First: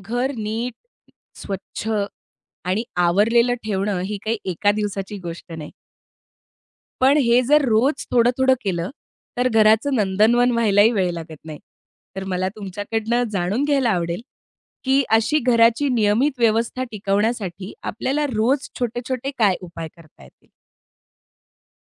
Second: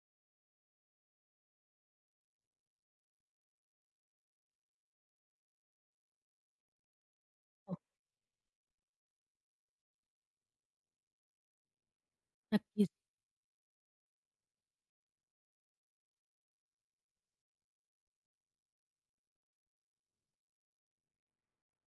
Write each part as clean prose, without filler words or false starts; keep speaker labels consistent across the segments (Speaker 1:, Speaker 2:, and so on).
Speaker 1: घर नीट, स्वच्छ आणि आवरलेलं ठेवणं ही काही एका दिवसाची गोष्ट नाही. पण हे जर
Speaker 2: हो,
Speaker 1: रोज थोडं-थोडं केलं, तर घराचं नंदनवन व्हायलाही वेळ लागत नाही. तर मला
Speaker 2: नक्कीच.
Speaker 1: तुमच्याकडनं जाणून घ्यायला आवडेल, की अशी घराची नियमित व्यवस्था टिकवण्यासाठी आपल्याला रोज छोटे-छोटे काय उपाय करता येतील?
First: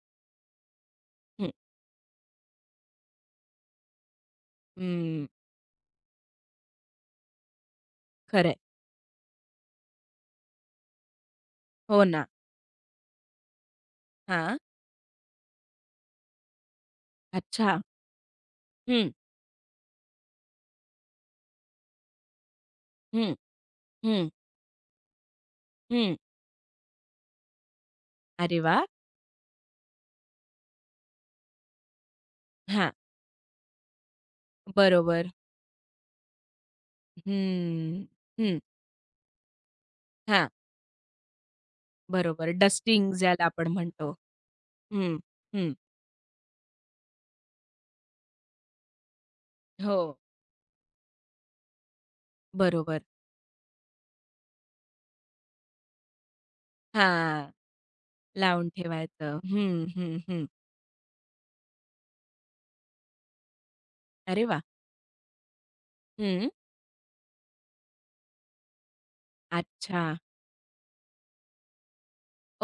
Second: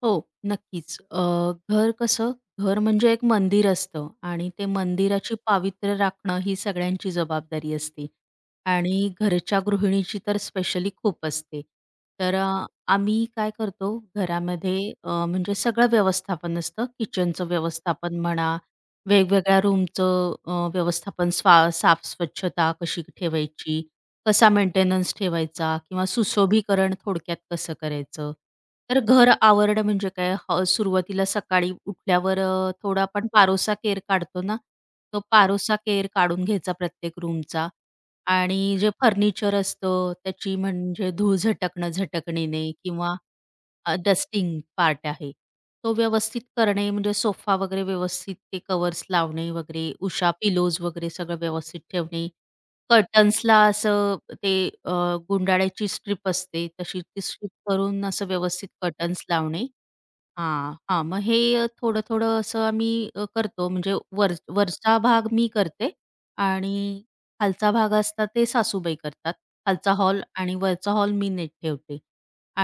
Speaker 2: हो, नक्कीच.
Speaker 1: हं.
Speaker 2: घर कसं, घर म्हणजे एक मंदिर असतं आणि ते
Speaker 1: हं,
Speaker 2: मंदिराची पावित्र्य राखणं ही सगळ्यांची जबाबदारी असते
Speaker 1: खरंय.
Speaker 2: आणि घरच्या गृहिणीची तर स्पेशली खूप असते.
Speaker 1: हो ना.
Speaker 2: तर आम्ही काय करतो
Speaker 1: हां.
Speaker 2: घरामध्ये म्हणजे सगळं व्यवस्थापन असतं. किचनचं
Speaker 1: अच्छा.
Speaker 2: व्यवस्थापन म्हणा,
Speaker 1: हं,
Speaker 2: वेगवेगळ्या रूमचं व्यवस्थापन साफ-स्वच्छता कशी
Speaker 1: हं,
Speaker 2: ठेवायची,
Speaker 1: हं,
Speaker 2: कसा मेंटेनन्स ठेवायचा किंवा
Speaker 1: हं.
Speaker 2: सुशोभीकरण थोडक्यात कसं करायचं?
Speaker 1: अरे वाह!
Speaker 2: तर घर आवरणं म्हणजे काय? सुरुवातीला सकाळी उठल्यावर
Speaker 1: हां,
Speaker 2: थोडा आपण पारोसा केर काढतो ना, तो
Speaker 1: बरोबर.
Speaker 2: पारोसा केर काढून घ्यायचा प्रत्येक रूमचा
Speaker 1: हं, हं.
Speaker 2: आणि जे फर्निचर असतं
Speaker 1: हां.
Speaker 2: त्याची म्हणजे धूळ झटकणं
Speaker 1: बरोबर,
Speaker 2: झटकणीने
Speaker 1: डस्टिंग
Speaker 2: किंवा
Speaker 1: ज्याला आपण म्हणतो.
Speaker 2: डस्टिंग पार्ट
Speaker 1: हं,
Speaker 2: आहे.
Speaker 1: हं.
Speaker 2: तो व्यवस्थित करणे म्हणजे सोफा वगैरे व्यवस्थित ते कव्हर्स लावणे वगैरे,
Speaker 1: हो.
Speaker 2: उषा पिलोज वगैरे सगळं व्यवस्थित ठेवणे.
Speaker 1: बरोबर.
Speaker 2: कर्टन्सला असं ते अ, गुंडाळ्याची स्ट्रिप असते तशी ती
Speaker 1: हां,
Speaker 2: स्ट्रिप करून असं
Speaker 1: लावून
Speaker 2: व्यवस्थित कर्टन्स
Speaker 1: ठेवायचं.
Speaker 2: लावणे.
Speaker 1: हं, हं, हं.
Speaker 2: हा, हां. मग हे थोडं-थोडं असं आम्ही करतो म्हणजे वर
Speaker 1: अरे वाह!
Speaker 2: वरचा भाग मी करते
Speaker 1: हं,
Speaker 2: आणि खालचा भाग असता ते सासूबाई करतात. खालचा
Speaker 1: अच्छा.
Speaker 2: हॉल आणि वरचा हॉल मी नीट ठेवते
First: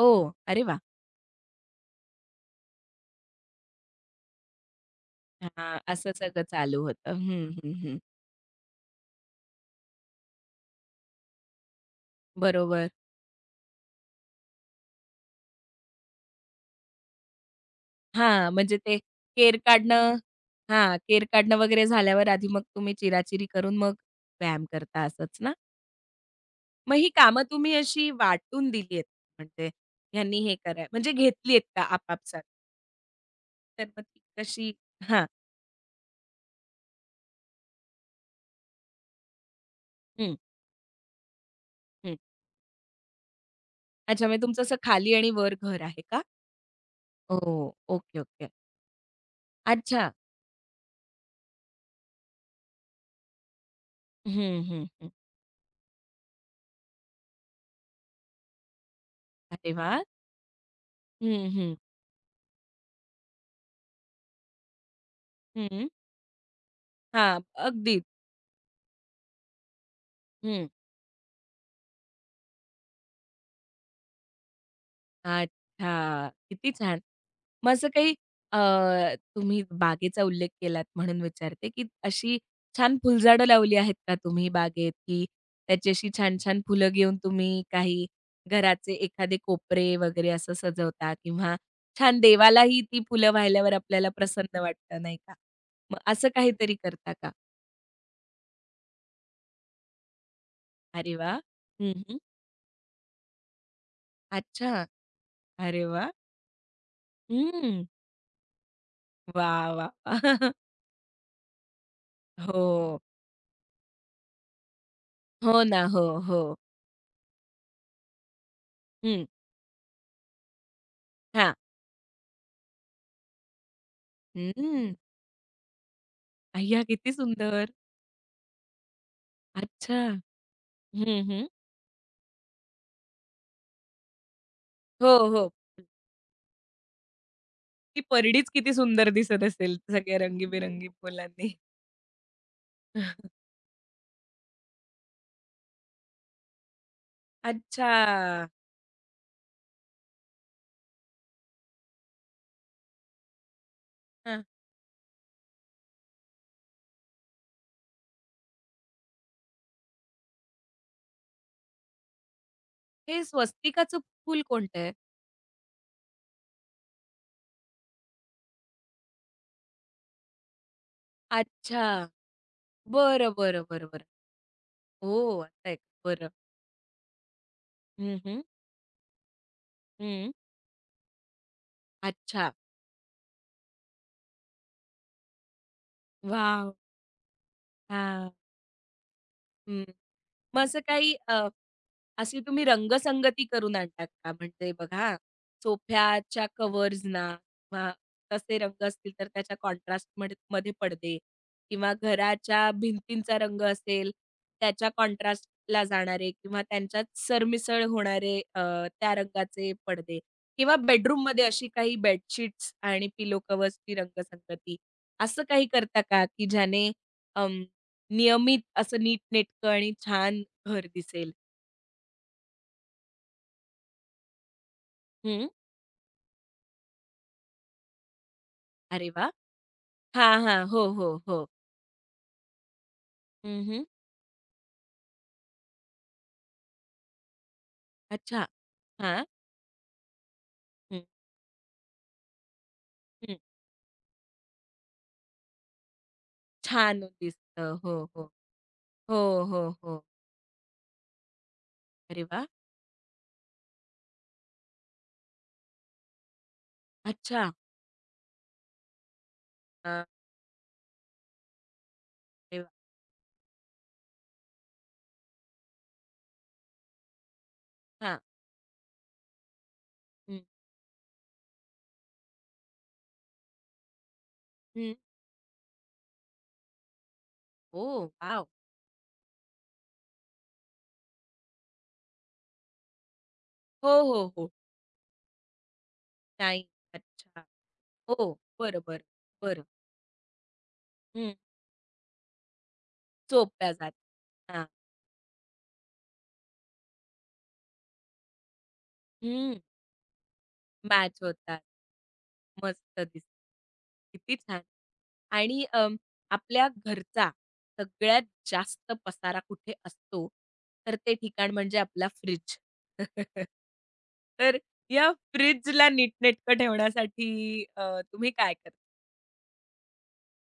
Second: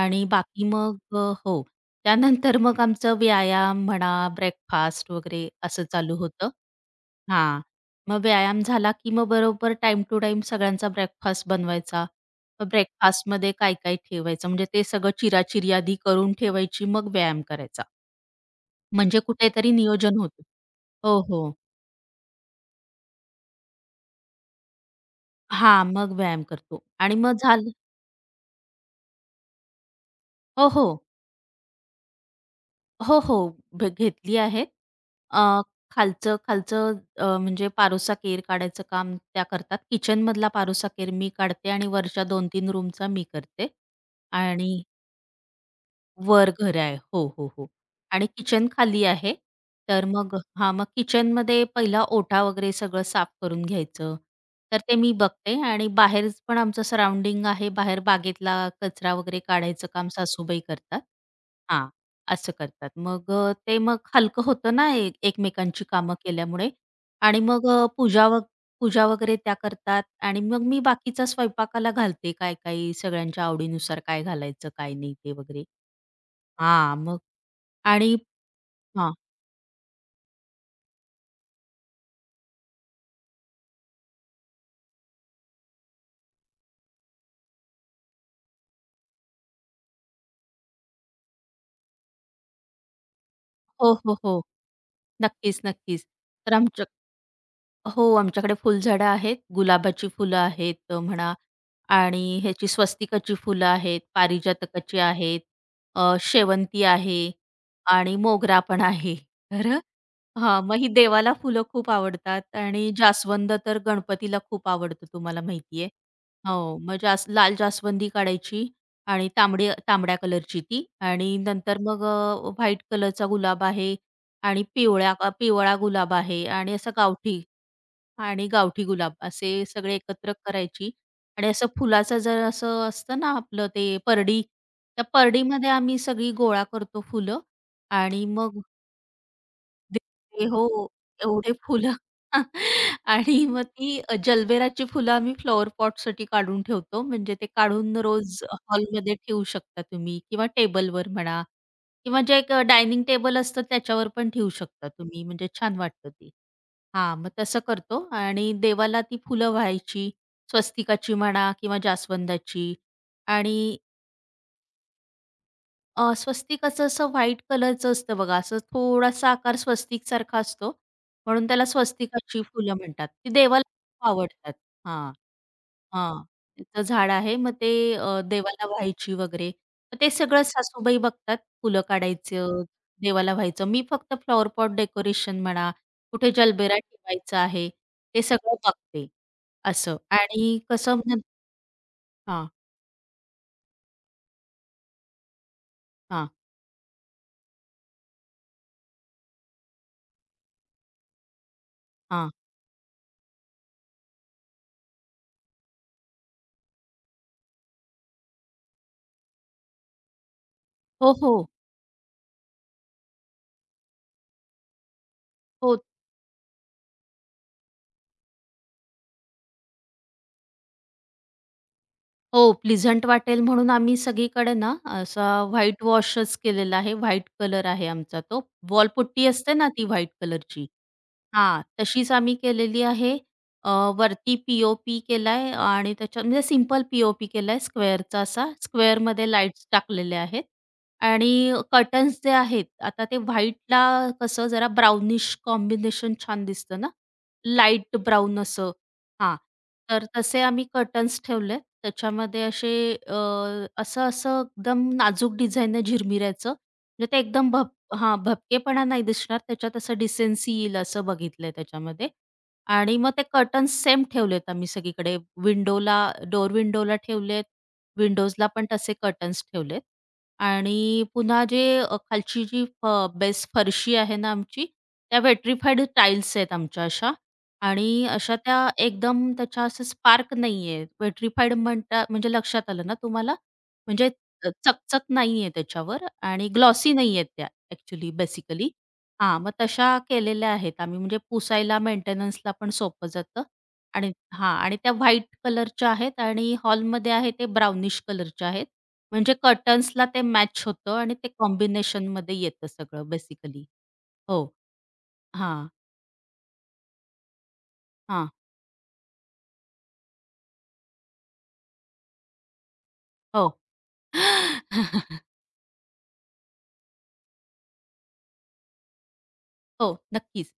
Speaker 2: आणि
Speaker 1: ओह! अरे
Speaker 2: बाकी
Speaker 1: वाह!
Speaker 2: मग हो. त्यानंतर मग आमचं व्यायाम म्हणा, ब्रेकफास्ट वगैरे
Speaker 1: हां,
Speaker 2: असं
Speaker 1: असं
Speaker 2: चालू
Speaker 1: सगळं
Speaker 2: होतं.
Speaker 1: चालू होतं. हं,
Speaker 2: हां.
Speaker 1: हं, हं.
Speaker 2: मग व्यायाम झाला की मग बरोबर टाईम टू टाईम सगळ्यांचा ब्रेकफास्ट बनवायचा. मग
Speaker 1: बरोबर.
Speaker 2: ब्रेकफास्टमध्ये काय-काय ठेवायचं म्हणजे ते सगळं चिरा आधी करून ठेवायची, मग व्यायाम करायचा.
Speaker 1: हां, म्हणजे ते
Speaker 2: म्हणजे
Speaker 1: केर
Speaker 2: कुठेतरी
Speaker 1: काढणं.
Speaker 2: नियोजन होतं.
Speaker 1: हां,
Speaker 2: हो,
Speaker 1: केर
Speaker 2: हो.
Speaker 1: काढणं वगैरे झाल्यावर आधी मग तुम्ही चिराचिरी करून मग व्यायाम करता असंच ना?
Speaker 2: हां, मग व्यायाम करतो
Speaker 1: मग ही
Speaker 2: आणि
Speaker 1: कामं
Speaker 2: मग झालं.
Speaker 1: तुम्ही अशी वाटून दिली आहेत, म्हणजे ह्यांनी हे
Speaker 2: हो,
Speaker 1: कराय
Speaker 2: हो.
Speaker 1: म्हणजे घेतली आहेत का आपापसात?
Speaker 2: हो, हो.
Speaker 1: तर मग ती
Speaker 2: घेतली आहे.
Speaker 1: कशी? हां.
Speaker 2: अ, खालचं खालचं म्हणजे पारोसा केर काढायचं काम त्या करतात.
Speaker 1: हं,
Speaker 2: किचनमधला पारोसा केर मी काढते आणि
Speaker 1: हं.
Speaker 2: वरच्या 2-3 रूमचा मी करते
Speaker 1: अच्छा, म्हणजे तुमचं असं
Speaker 2: आणि
Speaker 1: खाली आणि वर घर आहे का?
Speaker 2: वर घर आहे. हो, हो, हो.
Speaker 1: हो. ओके,
Speaker 2: आणि
Speaker 1: ओके.
Speaker 2: किचन खाली आहे. तर
Speaker 1: अच्छा.
Speaker 2: मग हां, मग किचनमध्ये पहिला ओटा वगैरे सगळं साफ करून घ्यायचं.
Speaker 1: हं,
Speaker 2: तर
Speaker 1: हं,
Speaker 2: ते
Speaker 1: हं.
Speaker 2: मी बघते आणि बाहेर पण आमचं सराउंडिंग आहे. बाहेर बागेतला कचरा वगैरे
Speaker 1: अरे
Speaker 2: काढायचं
Speaker 1: वाह!
Speaker 2: काम सासूबाई करतात.
Speaker 1: हं, हं.
Speaker 2: हां, असं करतात. मग ते मग हलकं होतं ना एकमेकांची
Speaker 1: हं.
Speaker 2: कामं केल्यामुळे
Speaker 1: हां,
Speaker 2: आणि मग
Speaker 1: अगदी.
Speaker 2: पूजा वगैरे त्या करतात आणि मग
Speaker 1: हं.
Speaker 2: मी बाकीचा स्वयंपाकाला घालते काय-काय सगळ्यांच्या आवडीनुसार काय घालायचं, काय नाही ते वगैरे.
Speaker 1: अच्छा. किती
Speaker 2: हां,
Speaker 1: छान.
Speaker 2: मग
Speaker 1: मग असं
Speaker 2: आणि
Speaker 1: काही अ,
Speaker 2: हां.
Speaker 1: तुम्ही बागेचा उल्लेख केलात म्हणून विचारते, की अशी छान फुलझाडं लावली आहेत का तुम्ही बागेत, की त्याची अशी छान-छान फुलं घेऊन तुम्ही काही घराचे एखादे कोपरे वगैरे असं सजवता किंवा छान देवालाही ती फुलं वाहिल्यावर
Speaker 2: हो,
Speaker 1: आपल्याला
Speaker 2: हो, हो.
Speaker 1: प्रसन्न वाटतं, नाही का?
Speaker 2: नक्कीच,
Speaker 1: मग
Speaker 2: नक्कीच.
Speaker 1: असं
Speaker 2: तर
Speaker 1: काहीतरी
Speaker 2: आमच्या
Speaker 1: करता का?
Speaker 2: हो, आमच्याकडे फुलझाडं आहेत. गुलाबाची फुलं आहेत
Speaker 1: अरे
Speaker 2: म्हणा
Speaker 1: वाह! हं, हं.
Speaker 2: आणि ह्याची स्वस्तिकाची फुलं आहेत,
Speaker 1: अच्छा.
Speaker 2: पारिजातकाची आहेत,
Speaker 1: अरे वाह!
Speaker 2: शेवंती आहे
Speaker 1: हं.
Speaker 2: आणि मोगरा पण आहे. तर
Speaker 1: वाह, वाह!
Speaker 2: हां, मग ही देवाला फुलं खूप आवडतात आणि
Speaker 1: हो.
Speaker 2: जास्वंद तर गणपतीला खूप आवडतं तुम्हाला
Speaker 1: हो
Speaker 2: माहिती
Speaker 1: ना.
Speaker 2: आहे.
Speaker 1: हो, हो.
Speaker 2: हो, मग लाल जास्वंदी काढायची
Speaker 1: हं,
Speaker 2: आणि तांबड्या कलरची ती आणि
Speaker 1: हां.
Speaker 2: नंतर मग व्हाईट कलरचा गुलाब आहे आणि
Speaker 1: हं.
Speaker 2: पिवळा गुलाब आहे आणि
Speaker 1: अय्या!
Speaker 2: असं
Speaker 1: किती
Speaker 2: गावठी
Speaker 1: सुंदर.
Speaker 2: आणि गावठी गुलाब असे
Speaker 1: अच्छा.
Speaker 2: सगळे एकत्र करायची
Speaker 1: हं, हं.
Speaker 2: आणि असं फुलाचं जर असं असतं ना आपलं ते परडी, त्या
Speaker 1: हो, हो.
Speaker 2: परडीमध्ये आम्ही सगळी गोळा करतो फुलं
Speaker 1: ती
Speaker 2: आणि
Speaker 1: परडीच
Speaker 2: मग
Speaker 1: किती सुंदर दिसत असेल सगळ्या
Speaker 2: दिसते
Speaker 1: रंगीबेरंगी
Speaker 2: हो, एवढे
Speaker 1: फुलांनी.
Speaker 2: फुलं आणि मग ती जलबेराची फुलं आम्ही फ्लॉवर पॉटसाठी काढून ठेवतो. म्हणजे ते काढून रोज
Speaker 1: अच्छा.
Speaker 2: हॉलमध्ये ठेवू शकता तुम्ही किंवा टेबलवर म्हणा किंवा जे एक डायनिंग टेबल असतं त्याच्यावर पण
Speaker 1: हां.
Speaker 2: ठेवू शकता तुम्ही. म्हणजे छान वाटतं ती. हां, मग तसं करतो आणि देवाला ती फुलं वाहायची, स्वस्तिकाची म्हणा किंवा जास्वंदाची
Speaker 1: हे
Speaker 2: आणि
Speaker 1: स्वस्तिकाचं फूल कोणतं आहे?
Speaker 2: स्वस्तिकाचं असं व्हाईट कलरचं असतं बघा, असं थोडासा आकार स्वस्तिकसारखा असतो, म्हणून त्याला
Speaker 1: अच्छा.
Speaker 2: स्वस्तिकाची फुलं म्हणतात. ती
Speaker 1: बरं, बरं,
Speaker 2: देवाला
Speaker 1: बरं, बरं.
Speaker 2: खूप आवडतात. हां,
Speaker 1: हो, असं आहे.
Speaker 2: हां.
Speaker 1: बरं.
Speaker 2: त्याचं झाड आहे. मग ते
Speaker 1: हं, हं.
Speaker 2: देवाला व्हायची वगैरे. मग ते
Speaker 1: हं.
Speaker 2: सगळं सासूबाई बघतात, फुलं
Speaker 1: अच्छा.
Speaker 2: काढायचं, देवाला व्हायचं. मी फक्त फ्लॉवर पॉट डेकोरेशन म्हणा, कुठे
Speaker 1: वॉव!
Speaker 2: जलबेरा ठेवायचा आहे, ते
Speaker 1: हां.
Speaker 2: सगळं बघते,
Speaker 1: हं.
Speaker 2: असं. आणि
Speaker 1: मग असं
Speaker 2: कसं
Speaker 1: काही
Speaker 2: म्हण
Speaker 1: अशी
Speaker 2: हां,
Speaker 1: तुम्ही रंगसंगती करून आणतात का? म्हणजे बघा,
Speaker 2: हां,
Speaker 1: सोफ्याच्या कव्हर्सना किंवा तसे रंग असतील तर त्याच्या कॉन्ट्रास्टमध्ये मध्ये मध्ये पडदे किंवा
Speaker 2: हां.
Speaker 1: घराच्या भिंतींचा रंग असेल, त्याच्या कॉन्ट्रास्टला जाणारे किंवा त्यांच्यात सरमिसळ होणारे त्या रंगाचे पडदे किंवा
Speaker 2: हो, हो.
Speaker 1: बेडरूममध्ये अशी काही बेडशीट्स आणि पिलो कव्हर्सची रंगसंगती. असं काही
Speaker 2: हो.
Speaker 1: करता का, की ज्याने अं, नियमित असं नीटनेटकं आणि छान घर दिसेल?
Speaker 2: हो, प्लीझंट वाटेल म्हणून आम्ही सगळीकडे ना, असा
Speaker 1: हं.
Speaker 2: व्हाईट वॉशच केलेला आहे. व्हाईट कलर आहे आमचा तो.
Speaker 1: अरे
Speaker 2: वॉलपुट्टी
Speaker 1: वाह!
Speaker 2: असते ना ती व्हाईट
Speaker 1: हां, हां.
Speaker 2: कलरची.
Speaker 1: हो, हो, हो.
Speaker 2: हां, तशीच आम्ही केलेली आहे.
Speaker 1: हं,
Speaker 2: अ,
Speaker 1: हं.
Speaker 2: वरती पी-ओ-पी केलाय आणि त्याच्या म्हणजे सिंपल पी-ओ-पी केलाय स्क्वेअरचा
Speaker 1: अच्छा.
Speaker 2: असा.
Speaker 1: हां.
Speaker 2: स्क्वेअरमध्ये लाईट्स टाकलेल्या आहेत
Speaker 1: हं,
Speaker 2: आणि कर्टन्स जे आहेत, आता ते
Speaker 1: हं.
Speaker 2: व्हाईटला कसं जरा ब्राउनिश कॉम्बिनेशन छान दिसतं ना,
Speaker 1: छान दिसतं. हो,
Speaker 2: लाईट
Speaker 1: हो.
Speaker 2: ब्राउन असं.
Speaker 1: हो,
Speaker 2: हां.
Speaker 1: हो, हो.
Speaker 2: तर तसे आम्ही कर्टन्स ठेवले.
Speaker 1: अरे
Speaker 2: त्याच्यामध्ये
Speaker 1: वाह!
Speaker 2: असे अ, असं-असं एकदम नाजूक डिझाईनने झिरमिरायचं. म्हणजे ते
Speaker 1: अच्छा.
Speaker 2: एकदम हां, भपकेपणा नाही दिसणार. त्याच्यात असं
Speaker 1: अ,
Speaker 2: डिसेन्सी येईल असं बघितलंय त्याच्यामध्ये.
Speaker 1: अरे वाह!
Speaker 2: आणि मग ते कर्टन्स सेम ठेवलेत आम्ही सगळीकडे. विंडोला डोअर विंडोला ठेवलेत.
Speaker 1: हां.
Speaker 2: विंडोजला पण तसे कर्टन्स ठेवलेत.
Speaker 1: हं,
Speaker 2: आणि पुन्हा जे खालची जी फ फरशी आहे ना आमची,
Speaker 1: हं.
Speaker 2: त्या विट्रिफाईड टाईल्स आहेत आमच्या अशा.
Speaker 1: ओह
Speaker 2: आणि अशा
Speaker 1: वॉव!
Speaker 2: त्या एकदम त्याच्या असं स्पार्क नाहीये. पेट्रिफाईड म्हणता म्हणजे लक्षात आलं ना तुम्हाला?
Speaker 1: हो,
Speaker 2: म्हणजे
Speaker 1: हो, हो.
Speaker 2: चकचक नाहीये त्याच्यावर आणि
Speaker 1: नाही.
Speaker 2: ग्लॉसी नाहीयेत
Speaker 1: अच्छा.
Speaker 2: त्या ॲक्चुअली
Speaker 1: हो.
Speaker 2: बेसिकली.
Speaker 1: बरं, बरं,
Speaker 2: हां, मग
Speaker 1: बरं.
Speaker 2: तशा केलेल्या आहेत आम्ही म्हणजे
Speaker 1: हं.
Speaker 2: पुसायला, मेंटेनन्सला पण सोपं जातं
Speaker 1: सोप्या जात.
Speaker 2: आणि हां,
Speaker 1: हां.
Speaker 2: आणि त्या व्हाईट कलरच्या आहेत आणि हॉलमध्ये आहे ते ब्राउनिश कलरच्या आहेत. म्हणजे
Speaker 1: हं.
Speaker 2: कर्टन्सला ते मॅच होतं आणि
Speaker 1: मॅच
Speaker 2: ते
Speaker 1: होतात.
Speaker 2: कॉम्बिनेशनमध्ये येतं
Speaker 1: मस्त
Speaker 2: सगळं
Speaker 1: दिसतं.
Speaker 2: बेसिकली.
Speaker 1: किती
Speaker 2: हो.
Speaker 1: छान! आणि
Speaker 2: हां,
Speaker 1: आपल्या घरचा सगळ्यात
Speaker 2: हां.
Speaker 1: जास्त पसारा कुठे असतो, तर ते ठिकाण म्हणजे आपला फ्रिज.
Speaker 2: हो.
Speaker 1: तर या फ्रिजला नीटनेटकं ठेवण्यासाठी तुम्ही काय करता?
Speaker 2: हो, नक्कीच.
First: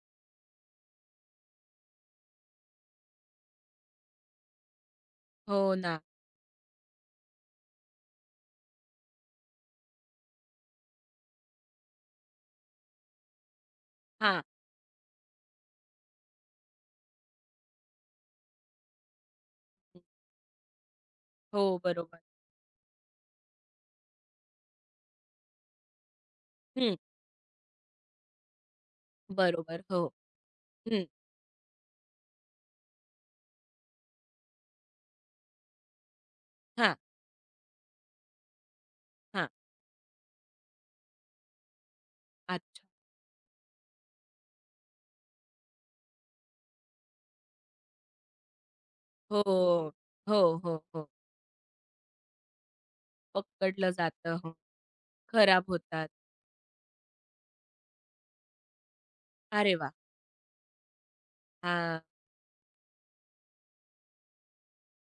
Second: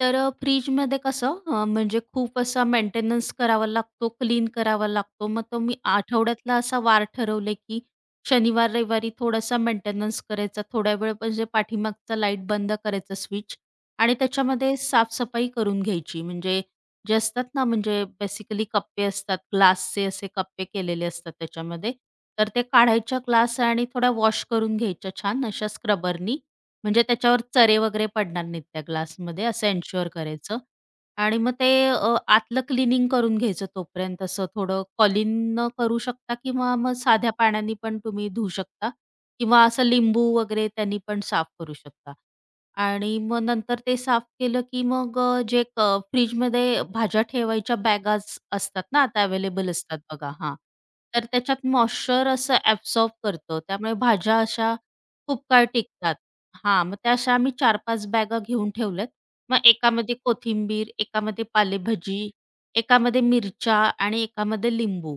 Speaker 2: तर फ्रिजमध्ये कसं म्हणजे खूप असा मेंटेनन्स करावा लागतो, क्लीन करावा लागतो. मग तो
Speaker 1: हो
Speaker 2: मी
Speaker 1: ना.
Speaker 2: आठवड्यातला असा वार ठरवले, की शनिवार, रविवारी थोडासा मेंटेनन्स करायचा. थोड्या वेळ म्हणजे पाठीमागचा लाईट बंद करायचा स्विच आणि
Speaker 1: हां.
Speaker 2: त्याच्यामध्ये साफसफाई करून घ्यायची. म्हणजे जे असतात ना, म्हणजे बेसिकली कप्पे असतात, ग्लासचे असे कप्पे केलेले असतात
Speaker 1: हो,
Speaker 2: त्याच्यामध्ये.
Speaker 1: बरोबर.
Speaker 2: तर ते काढायच्या ग्लास आणि थोड्या वॉश करून घ्यायच्या छान अशा स्क्रबरनी
Speaker 1: हं.
Speaker 2: म्हणजे त्याच्यावर चरे वगैरे पडणार नाहीत त्या ग्लासमध्ये असं
Speaker 1: बरोबर. हो.
Speaker 2: एन्शुअर करायचं.
Speaker 1: हं.
Speaker 2: आणि मग ते आतलं क्लीनिंग करून घ्यायचं तोपर्यंत असं थोडं कॉलिननं करू शकता किंवा मग
Speaker 1: हां,
Speaker 2: साध्या पाण्याने पण तुम्ही धुऊ शकता
Speaker 1: हां.
Speaker 2: किंवा असं लिंबू वगैरे त्यांनी पण साफ करू शकता.
Speaker 1: अच्छा.
Speaker 2: आणि मग नंतर ते साफ केलं की मग जे क फ्रिजमध्ये भाज्या ठेवायच्या बॅगा असतात ना आता
Speaker 1: हो.
Speaker 2: अवेलेबल असतात बघा
Speaker 1: हो,
Speaker 2: हां.
Speaker 1: हो, हो.
Speaker 2: तर त्याच्यात मॉइश्चर असं ॲब्सॉर्ब करतं.
Speaker 1: पकडलं
Speaker 2: त्यामुळे
Speaker 1: जातं.
Speaker 2: भाज्या
Speaker 1: हो.
Speaker 2: अशा खूप
Speaker 1: खराब
Speaker 2: काळ
Speaker 1: होतात.
Speaker 2: टिकतात. हां, मग त्या अशा आम्ही 4-5 बॅगा घेऊन ठेवल्यात. मग
Speaker 1: अरे वाह!
Speaker 2: एकामध्ये कोथिंबीर, एकामध्ये
Speaker 1: हां.
Speaker 2: पालेभाजी, एकामध्ये मिरच्या आणि एकामध्ये लिंबू.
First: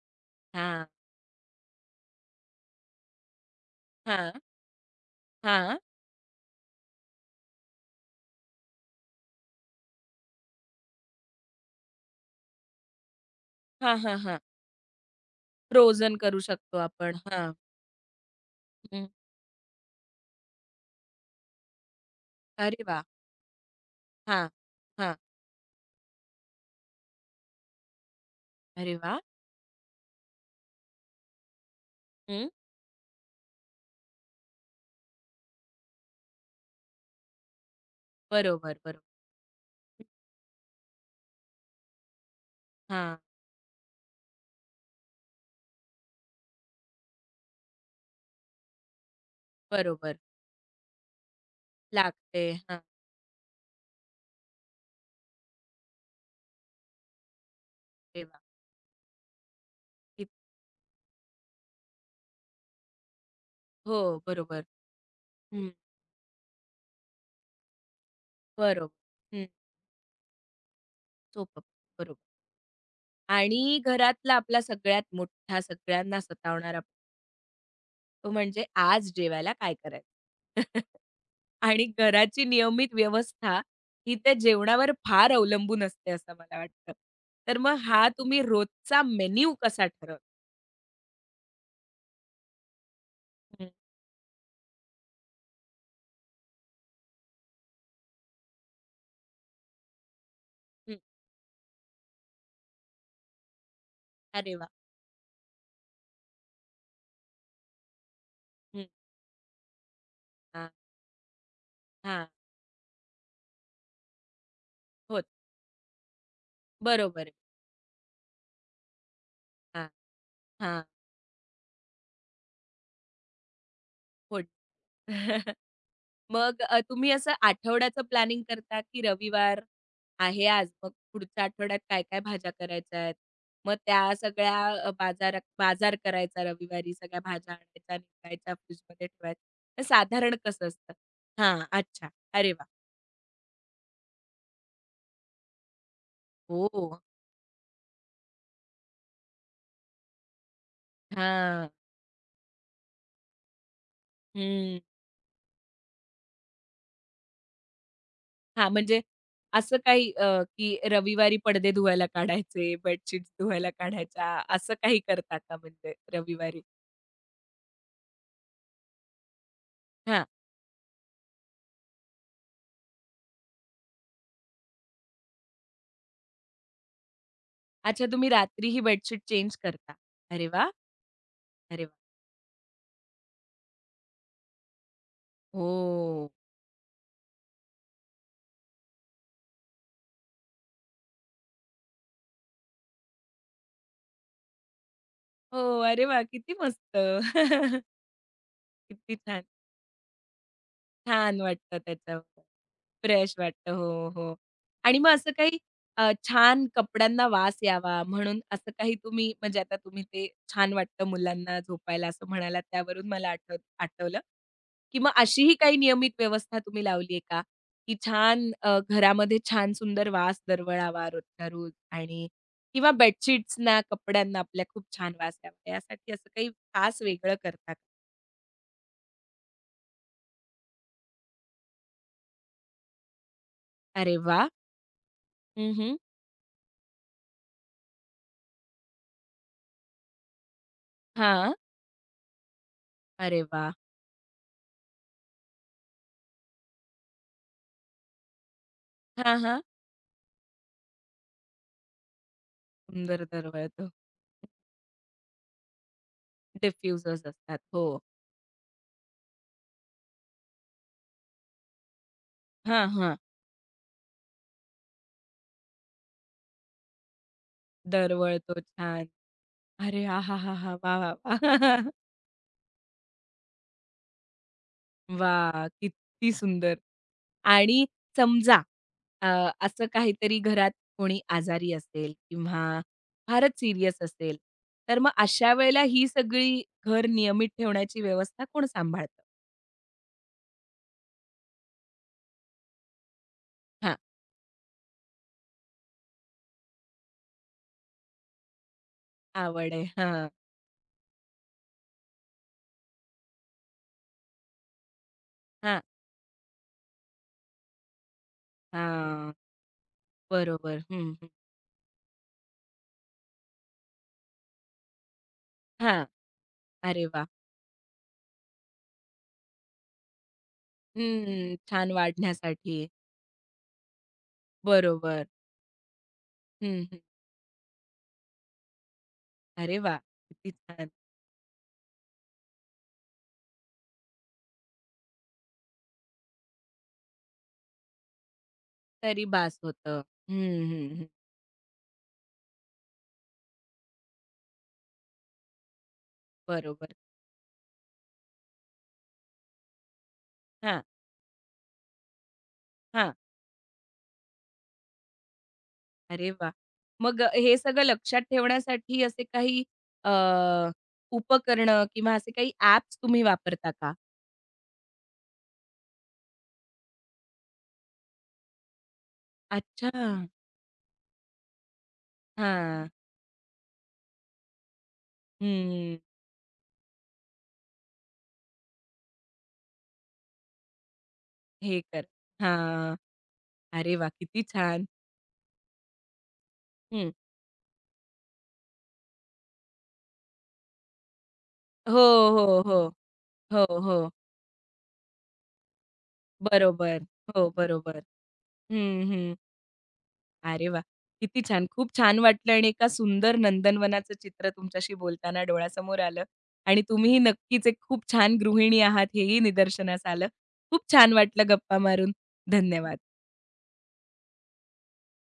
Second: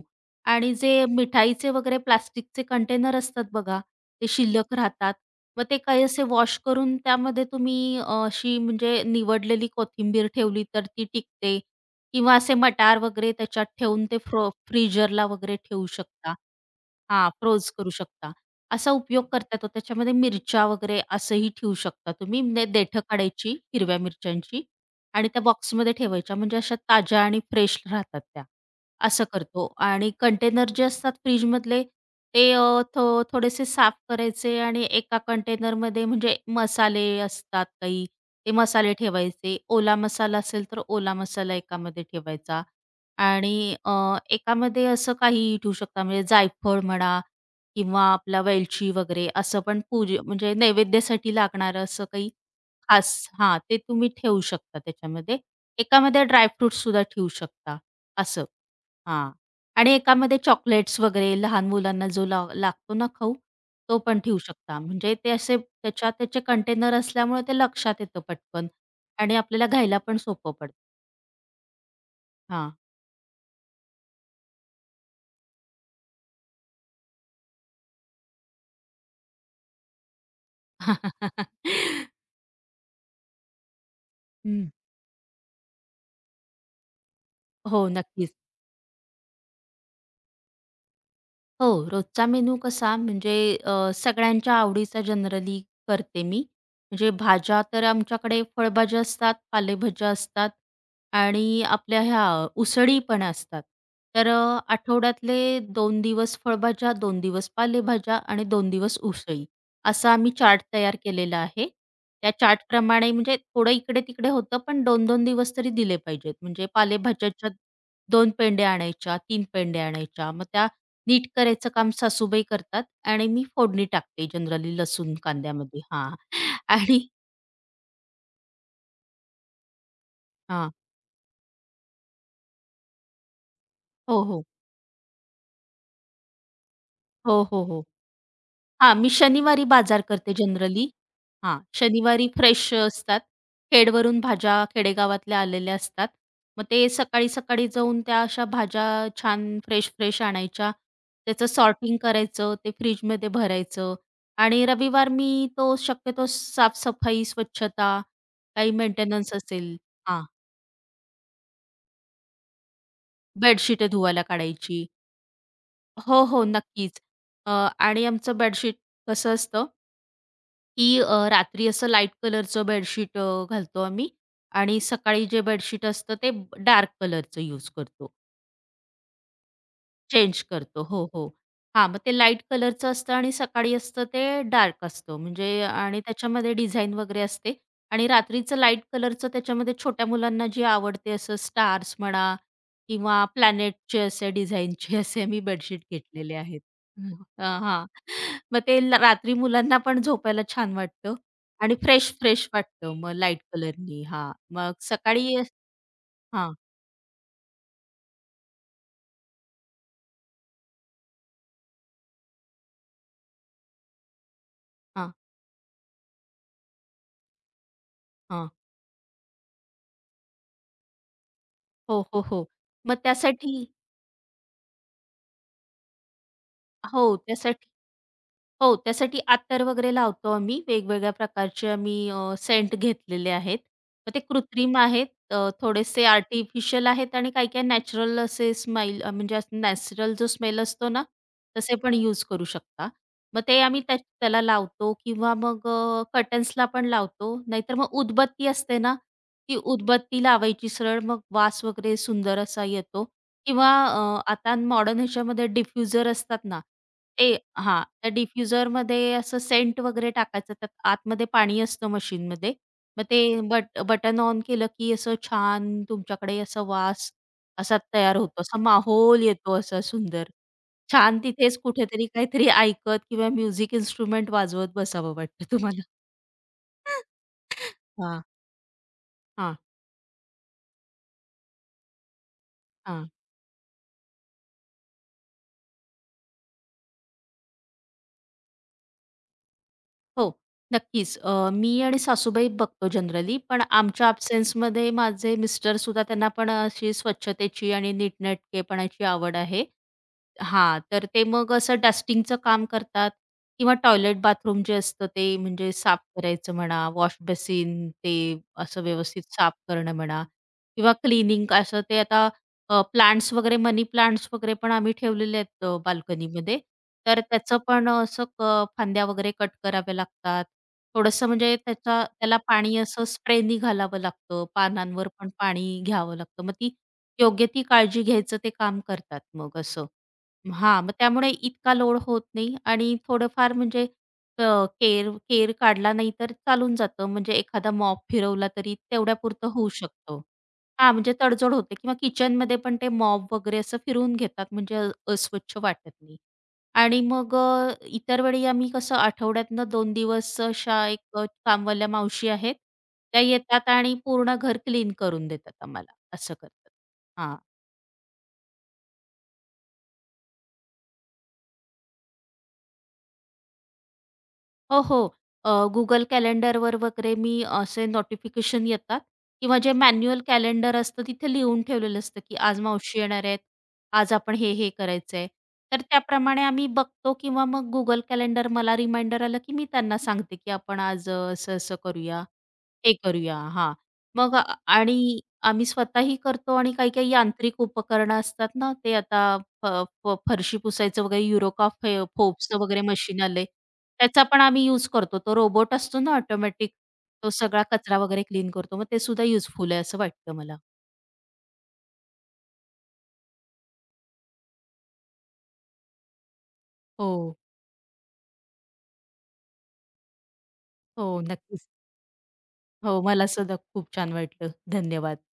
Speaker 2: आणि
Speaker 1: हां.
Speaker 2: जे मिठाईचे वगैरे प्लास्टिकचे कंटेनर असतात बघा, ते
Speaker 1: हां.
Speaker 2: शिल्लक राहतात. मग
Speaker 1: हां.
Speaker 2: ते काही असे वॉश करून त्यामध्ये तुम्ही अशी म्हणजे निवडलेली कोथिंबीर ठेवली तर ती टिकते किंवा असे मटार वगैरे त्याच्यात
Speaker 1: हां,
Speaker 2: ठेवून
Speaker 1: हां,
Speaker 2: ते
Speaker 1: हां.
Speaker 2: फ्रीजरला वगैरे ठेवू
Speaker 1: फ्रोझन
Speaker 2: शकता.
Speaker 1: करू शकतो आपण.
Speaker 2: हां,
Speaker 1: हां.
Speaker 2: फ्रोज करू शकता. असा
Speaker 1: हं.
Speaker 2: उपयोग करता येतो. त्याच्यामध्ये मिरच्या वगैरे असंही ठेवू शकता तुम्ही. म्हणजे
Speaker 1: अरे
Speaker 2: देठं
Speaker 1: वाह!
Speaker 2: काढायची हिरव्या
Speaker 1: हां.
Speaker 2: मिरच्यांची
Speaker 1: हां.
Speaker 2: आणि त्या बॉक्समध्ये ठेवायच्या म्हणजे अशा ताज्या आणि फ्रेश राहतात त्या.
Speaker 1: अरे वाह!
Speaker 2: असं करतो आणि कंटेनर जे असतात फ्रिजमधले
Speaker 1: हं.
Speaker 2: ते थोडेसे साफ करायचे आणि एका कंटेनरमध्ये म्हणजे मसाले असतात काही, ते
Speaker 1: बरोबर,
Speaker 2: मसाले
Speaker 1: बरोबर.
Speaker 2: ठेवायचे. ओला मसाला असेल तर ओला मसाला एकामध्ये ठेवायचा.
Speaker 1: हां.
Speaker 2: आणि एकामध्ये असं काहीही ठेवू शकता म्हणजे जायफळ म्हणा किंवा आपला वेलची वगैरे असं पण
Speaker 1: बरोबर.
Speaker 2: म्हणजे नैवेद्यासाठी लागणारं असं काही
Speaker 1: लागते. हां.
Speaker 2: खास हां, ते तुम्ही ठेवू शकता त्याच्यामध्ये. एकामध्ये ड्रायफ्रुट्स सुद्धा ठेवू शकता
Speaker 1: अरे वाह!
Speaker 2: असं. हां. आणि
Speaker 1: कित
Speaker 2: एकामध्ये चॉकलेट्स वगैरे लहान मुलांना जो ला लागतो ना खाऊ,
Speaker 1: हो,
Speaker 2: तो पण ठेवू
Speaker 1: बरोबर.
Speaker 2: शकता. म्हणजे ते असे
Speaker 1: हं.
Speaker 2: त्याच्यात त्याचे कंटेनर असल्यामुळे ते लक्षात येतं पटकन
Speaker 1: बरोबर.
Speaker 2: आणि
Speaker 1: हं.
Speaker 2: आपल्याला घ्यायला पण सोपं पडतं.
Speaker 1: सोपं. बरोबर.
Speaker 2: हां.
Speaker 1: आणि घरातला आपला सगळ्यात मोठा, सगळ्यांना सतावणारा तो म्हणजे आज जेवायला काय करायचं? आणि घराची नियमित व्यवस्था ही त्या
Speaker 2: हं.
Speaker 1: जेवणावर फार अवलंबून असते असं मला वाटतं. तर मग
Speaker 2: हो,
Speaker 1: हा
Speaker 2: नक्कीच.
Speaker 1: तुम्ही रोजचा मेन्यू कसा ठरवता?
Speaker 2: हो, रोजचा मेनू कसा म्हणजे
Speaker 1: हं,
Speaker 2: सगळ्यांच्या आवडीचा जनरली करते मी. म्हणजे भाज्या तर आमच्याकडे फळभाज्या असतात, पालेभाज्या असतात
Speaker 1: हं.
Speaker 2: आणि आपल्या ह्या उसळी पण असतात. तर
Speaker 1: अरे वाह!
Speaker 2: आठवड्यातले 2 दिवस फळभाज्या, 2 दिवस पालेभाज्या आणि 2
Speaker 1: हं.
Speaker 2: दिवस उसळी असा आम्ही चार्ट
Speaker 1: हां,
Speaker 2: तयार केलेला आहे.
Speaker 1: हां.
Speaker 2: त्या चार्टप्रमाणे म्हणजे थोडं इकडे-तिकडे होतं, पण 2-2
Speaker 1: होत
Speaker 2: दिवस तरी दिले पाहिजेत. म्हणजे
Speaker 1: बरोबर आहे.
Speaker 2: पालेभाज्याच्या 2 पेंड्या आणायच्या, 3 पेंड्या
Speaker 1: हां,
Speaker 2: आणायच्या. मग त्या
Speaker 1: हां.
Speaker 2: नीट करायचं काम सासूबाई करतात आणि मी फोडणी टाकते
Speaker 1: फोड
Speaker 2: जनरली लसूण कांद्यामध्ये. हां.
Speaker 1: मग
Speaker 2: आणि
Speaker 1: तुम्ही असं आठवड्याचं प्लॅनिंग करता, की रविवार आहे आज,
Speaker 2: हां.
Speaker 1: मग पुढच्या आठवड्यात काय-काय भाज्या करायच्या आहेत? मग त्या
Speaker 2: हो, हो.
Speaker 1: सगळ्या बाजारात बाजार करायचा रविवारी, सगळ्या
Speaker 2: हो,
Speaker 1: भाज्या
Speaker 2: हो, हो.
Speaker 1: आणायच्या, निवडायच्या,
Speaker 2: हां,
Speaker 1: फ्रिजमध्ये
Speaker 2: मी
Speaker 1: ठेवायच्या.
Speaker 2: शनिवारी
Speaker 1: तर
Speaker 2: बाजार
Speaker 1: साधारण
Speaker 2: करते
Speaker 1: कसं
Speaker 2: जनरली.
Speaker 1: असतं?
Speaker 2: हां,
Speaker 1: हां, अच्छा.
Speaker 2: शनिवारी
Speaker 1: अरे
Speaker 2: फ्रेश
Speaker 1: वाह!
Speaker 2: असतात. खेडवरून भाज्या खेडेगावातल्या आलेल्या असतात. मग ते
Speaker 1: ओह!
Speaker 2: सकाळी-सकाळी जाऊन त्या अशा भाज्या छान फ्रेश-फ्रेश आणायच्या. त्याचं
Speaker 1: हां,
Speaker 2: सॉर्टिंग करायचं, ते फ्रिजमध्ये भरायचं आणि
Speaker 1: हं.
Speaker 2: रविवार मी तो शक्यतो साफसफाई, स्वच्छता,
Speaker 1: हां,
Speaker 2: काही
Speaker 1: म्हणजे
Speaker 2: मेंटेनन्स
Speaker 1: असं
Speaker 2: असेल.
Speaker 1: काही
Speaker 2: हां.
Speaker 1: की रविवारी पडदे धुवायला काढायचे, बेडशीट्स धुवायला
Speaker 2: बेडशीटे धुवायला
Speaker 1: काढायच्या, असं
Speaker 2: काढायची.
Speaker 1: काही करता का म्हणजे
Speaker 2: हो, हो,
Speaker 1: रविवारी?
Speaker 2: नक्कीच. अ, आणि आमचं बेडशीट कसं असतं,
Speaker 1: हां.
Speaker 2: की रात्री असं लाईट कलरचं बेडशीट घालतो आम्ही आणि सकाळी जे बेडशीट असतं ते डार्क कलरचं यूज
Speaker 1: अच्छा,
Speaker 2: करतो.
Speaker 1: तुम्ही रात्री ही बेडशीट चेंज करता.
Speaker 2: चेंज
Speaker 1: अरे वा,
Speaker 2: करतो. हो, हो.
Speaker 1: अरे
Speaker 2: हां, मग
Speaker 1: वाह!
Speaker 2: ते लाईट कलरचं असतं आणि सकाळी असतं ते डार्क असतं म्हणजे आणि
Speaker 1: हो.
Speaker 2: त्याच्यामध्ये डिझाईन वगैरे असते आणि रात्रीचं लाईट कलरचं त्याच्यामध्ये छोट्या मुलांना जे आवडते असं स्टार्स म्हणा किंवा प्लॅनेटचे असे डिझाईनचे असे मी
Speaker 1: हो,
Speaker 2: बेडशीट
Speaker 1: अरे वाह!
Speaker 2: घेतलेले
Speaker 1: किती
Speaker 2: आहेत.
Speaker 1: मस्त.
Speaker 2: हां, हां. मग ते
Speaker 1: किती
Speaker 2: रात्री
Speaker 1: छान.
Speaker 2: मुलांना पण झोपायला छान वाटतं
Speaker 1: छान
Speaker 2: आणि
Speaker 1: वाटतं
Speaker 2: फ्रेश,
Speaker 1: त्याच्यावर.
Speaker 2: फ्रेश वाटतं मग
Speaker 1: फ्रेश
Speaker 2: लाईट
Speaker 1: वाटतं.
Speaker 2: कलरनी.
Speaker 1: हो,
Speaker 2: हां,
Speaker 1: हो.
Speaker 2: मग
Speaker 1: आणि मग असं
Speaker 2: सकाळी
Speaker 1: काही
Speaker 2: हां,
Speaker 1: छान कपड्यांना वास यावा म्हणून असं काही तुम्ही म्हणजे आता तुम्ही ते छान वाटतं मुलांना झोपायला असं म्हणालात त्यावरून मला आठवलं. की मग
Speaker 2: हां,
Speaker 1: अशीही काही नियमित व्यवस्था तुम्ही लावली आहे का? की
Speaker 2: हां.
Speaker 1: छान घरामध्ये छान सुंदर वास दरवळावा रोजच्या रोज
Speaker 2: हो, हो,
Speaker 1: आणि
Speaker 2: हो.
Speaker 1: किंवा
Speaker 2: मग त्यासाठी
Speaker 1: बेडशीट्सना, कपड्यांना आपल्या खूप छान वास यावा यासाठी असं काही खास
Speaker 2: हो,
Speaker 1: वेगळं
Speaker 2: त्यासाठी
Speaker 1: करता का?
Speaker 2: हो, त्यासाठी अत्तर वगैरे लावतो आम्ही. वेगवेगळ्या प्रकारचे आम्ही सेंट घेतलेले आहेत. मग
Speaker 1: अरे
Speaker 2: ते
Speaker 1: वा,
Speaker 2: कृत्रिम आहेत,
Speaker 1: हं, हं.
Speaker 2: थोडेसे आर्टिफिशियल आहेत आणि काही-काही नॅचरल असे म्हणजे नॅचरल जो स्मेल असतो ना,
Speaker 1: हां.
Speaker 2: तसे पण यूज करू शकता. मग
Speaker 1: अरे
Speaker 2: ते
Speaker 1: वाह!
Speaker 2: आम्ही त्या त्याला लावतो किंवा मग पण लावतो. नाहीतर मग उदबत्ती असते ना,
Speaker 1: हां,
Speaker 2: ती
Speaker 1: हां.
Speaker 2: उदबत्ती लावायची सरळ मग वास वगैरे सुंदर असा येतो
Speaker 1: सुंदर
Speaker 2: किंवा
Speaker 1: दरवळतो.
Speaker 2: आता मॉडर्न ह्याच्यामध्ये डिफ्युजर असतात ना
Speaker 1: डिफ्युजर्स
Speaker 2: ते
Speaker 1: असतात.
Speaker 2: हां,
Speaker 1: हो.
Speaker 2: त्या डिफ्युजरमध्ये असं सेंट वगैरे टाकायचं. त्यात आतमध्ये पाणी असतं मशीनमध्ये.
Speaker 1: हां,
Speaker 2: मग
Speaker 1: हां.
Speaker 2: ते बटन ऑन केलं, की असं छान तुमच्याकडे असा वास असा तयार होतो.
Speaker 1: दरवळतो
Speaker 2: असा
Speaker 1: छान.
Speaker 2: माहोल येतो असा
Speaker 1: अरे
Speaker 2: सुंदर.
Speaker 1: आहाहाहा! वाह, वाह,
Speaker 2: छान
Speaker 1: वाह! वाह!
Speaker 2: तिथेच कुठेतरी काहीतरी ऐकत किंवा म्युझिक इन्स्ट्रुमेंट वाजवत बसावं वाटतं तुम्हाला.
Speaker 1: किती सुंदर. आणि
Speaker 2: हां,
Speaker 1: समजा अ,
Speaker 2: हां,
Speaker 1: असं काहीतरी घरात कोणी आजारी असेल किंवा
Speaker 2: हां.
Speaker 1: फारच सीरियस असेल, तर मग अशा वेळेला ही सगळी घर नियमित ठेवण्याची व्यवस्था कोण सांभाळतं?
Speaker 2: हो, नक्कीच. मी आणि सासूबाई बघतो जनरली, पण
Speaker 1: हां,
Speaker 2: आमच्या अब्सेन्समध्ये माझे मिस्टरसुद्धा त्यांना पण अशी स्वच्छतेची आणि नीटनेटकेपणाची आवड आहे.
Speaker 1: आवड आहे. हां,
Speaker 2: हां, तर ते मग असं डस्टिंगचं काम करतात किंवा टॉयलेट, बाथरूम जे असतं ते म्हणजे
Speaker 1: हां,
Speaker 2: साफ करायचं म्हणा, वॉश बेसिन ते असं व्यवस्थित
Speaker 1: हां.
Speaker 2: साफ करणं म्हणा
Speaker 1: बरोबर.
Speaker 2: किंवा
Speaker 1: हं, हं.
Speaker 2: क्लीनिंग असं ते आता प्लांट्स वगैरे मनी प्लांट्स वगैरे पण आम्ही ठेवलेले आहेत
Speaker 1: हां.
Speaker 2: बाल्कनीमध्ये.
Speaker 1: अरे
Speaker 2: तर
Speaker 1: वाह!
Speaker 2: त्याचं पण असं फांद्या वगैरे कट कराव्या लागतात. थोडंसं म्हणजे
Speaker 1: हं, छान
Speaker 2: त्याचा त्याला पाणी
Speaker 1: वाढण्यासाठी.
Speaker 2: असं स्प्रेनी घालावं लागतं. पानांवर
Speaker 1: बरोबर.
Speaker 2: पण पाणी घ्यावं लागतं. मग ती
Speaker 1: हं, हं.
Speaker 2: योग्य ती काळजी घ्यायचं ते काम करतात मग
Speaker 1: अरे
Speaker 2: असं.
Speaker 1: वाह! किती
Speaker 2: हां,
Speaker 1: छान.
Speaker 2: मग त्यामुळे इतका लोड होत नाही आणि थोडंफार म्हणजे अ, केर केर काढला नाही तर चालून जातं. म्हणजे एखादा मॉप फिरवला तरी
Speaker 1: तरी
Speaker 2: तेवढ्यापुरतं
Speaker 1: बास
Speaker 2: होऊ
Speaker 1: होतं.
Speaker 2: शकतो.
Speaker 1: हं, हं,
Speaker 2: हां,
Speaker 1: हं.
Speaker 2: म्हणजे तडजोड होते किंवा किचनमध्ये पण ते मॉप वगैरे असं फिरून घेतात म्हणजे अस्वच्छ वाटत नाही.
Speaker 1: बरोबर.
Speaker 2: आणि मग इतर वेळी आम्ही कसं आठवड्यातनं 2 दिवस
Speaker 1: हां,
Speaker 2: अशा एक कामवाल्या मावशी आहेत.
Speaker 1: हां.
Speaker 2: त्या येतात आणि पूर्ण घर क्लीन करून देतात आम्हाला,
Speaker 1: अरे
Speaker 2: असं
Speaker 1: वा,
Speaker 2: करतात.
Speaker 1: मग
Speaker 2: हां.
Speaker 1: हे सगळं लक्षात ठेवण्यासाठी असे काही अ, उपकरणं किंवा असे काही ॲप्स तुम्ही वापरता का?
Speaker 2: हो, हो. अ, Google कॅलेंडरवर वगैरे मी असे नोटिफिकेशन येतात किंवा जे
Speaker 1: अच्छा.
Speaker 2: मॅन्युअल कॅलेंडर असतं तिथे लिहून ठेवलेलं असतं, की आज
Speaker 1: हां.
Speaker 2: मावशी येणार आहेत, आज आपण हे-हे करायचंय. तर
Speaker 1: हं.
Speaker 2: त्याप्रमाणे आम्ही बघतो किंवा मग Google कॅलेंडर मला रिमाइंडर आलं, की मी त्यांना सांगते, की आपण आज असं-असं
Speaker 1: हे कर.
Speaker 2: करूया ते
Speaker 1: हां.
Speaker 2: करूया. हां.
Speaker 1: अरे वाह!
Speaker 2: मग
Speaker 1: किती छान.
Speaker 2: आणि आम्ही स्वतःही करतो आणि
Speaker 1: हं.
Speaker 2: काही-काही यांत्रिक उपकरणं असतात ना, ते आता फ फ फरशी पुसायचं वगैरे युरोका
Speaker 1: हो,
Speaker 2: फे फोप्सचं
Speaker 1: हो,
Speaker 2: वगैरे
Speaker 1: हो.
Speaker 2: मशीन आलंय.
Speaker 1: हो, हो.
Speaker 2: त्याचा पण आम्ही यूज करतो. तो रोबोट असतो ना ऑटोमॅटिक,
Speaker 1: बरोबर.
Speaker 2: तो
Speaker 1: हो,
Speaker 2: सगळा कचरा
Speaker 1: बरोबर.
Speaker 2: वगैरे क्लीन करतो. मग ते
Speaker 1: हं,
Speaker 2: सुद्धा
Speaker 1: हं.
Speaker 2: युजफुल आहे असं वाटतं मला.
Speaker 1: अरे वा, किती छान. खूप छान वाटलं आणि एका सुंदर नंदनवनाचं चित्र तुमच्याशी बोलताना डोळ्यासमोर आलं आणि तुम्हीही
Speaker 2: हो,
Speaker 1: नक्कीच एक खूप छान गृहिणी आहात हेही निदर्शनास आलं. खूप छान
Speaker 2: हो.
Speaker 1: वाटलं
Speaker 2: नक्कीच.
Speaker 1: गप्पा मारून. धन्यवाद.
Speaker 2: हो, मला सुद्धा खूप छान वाटलं. धन्यवाद.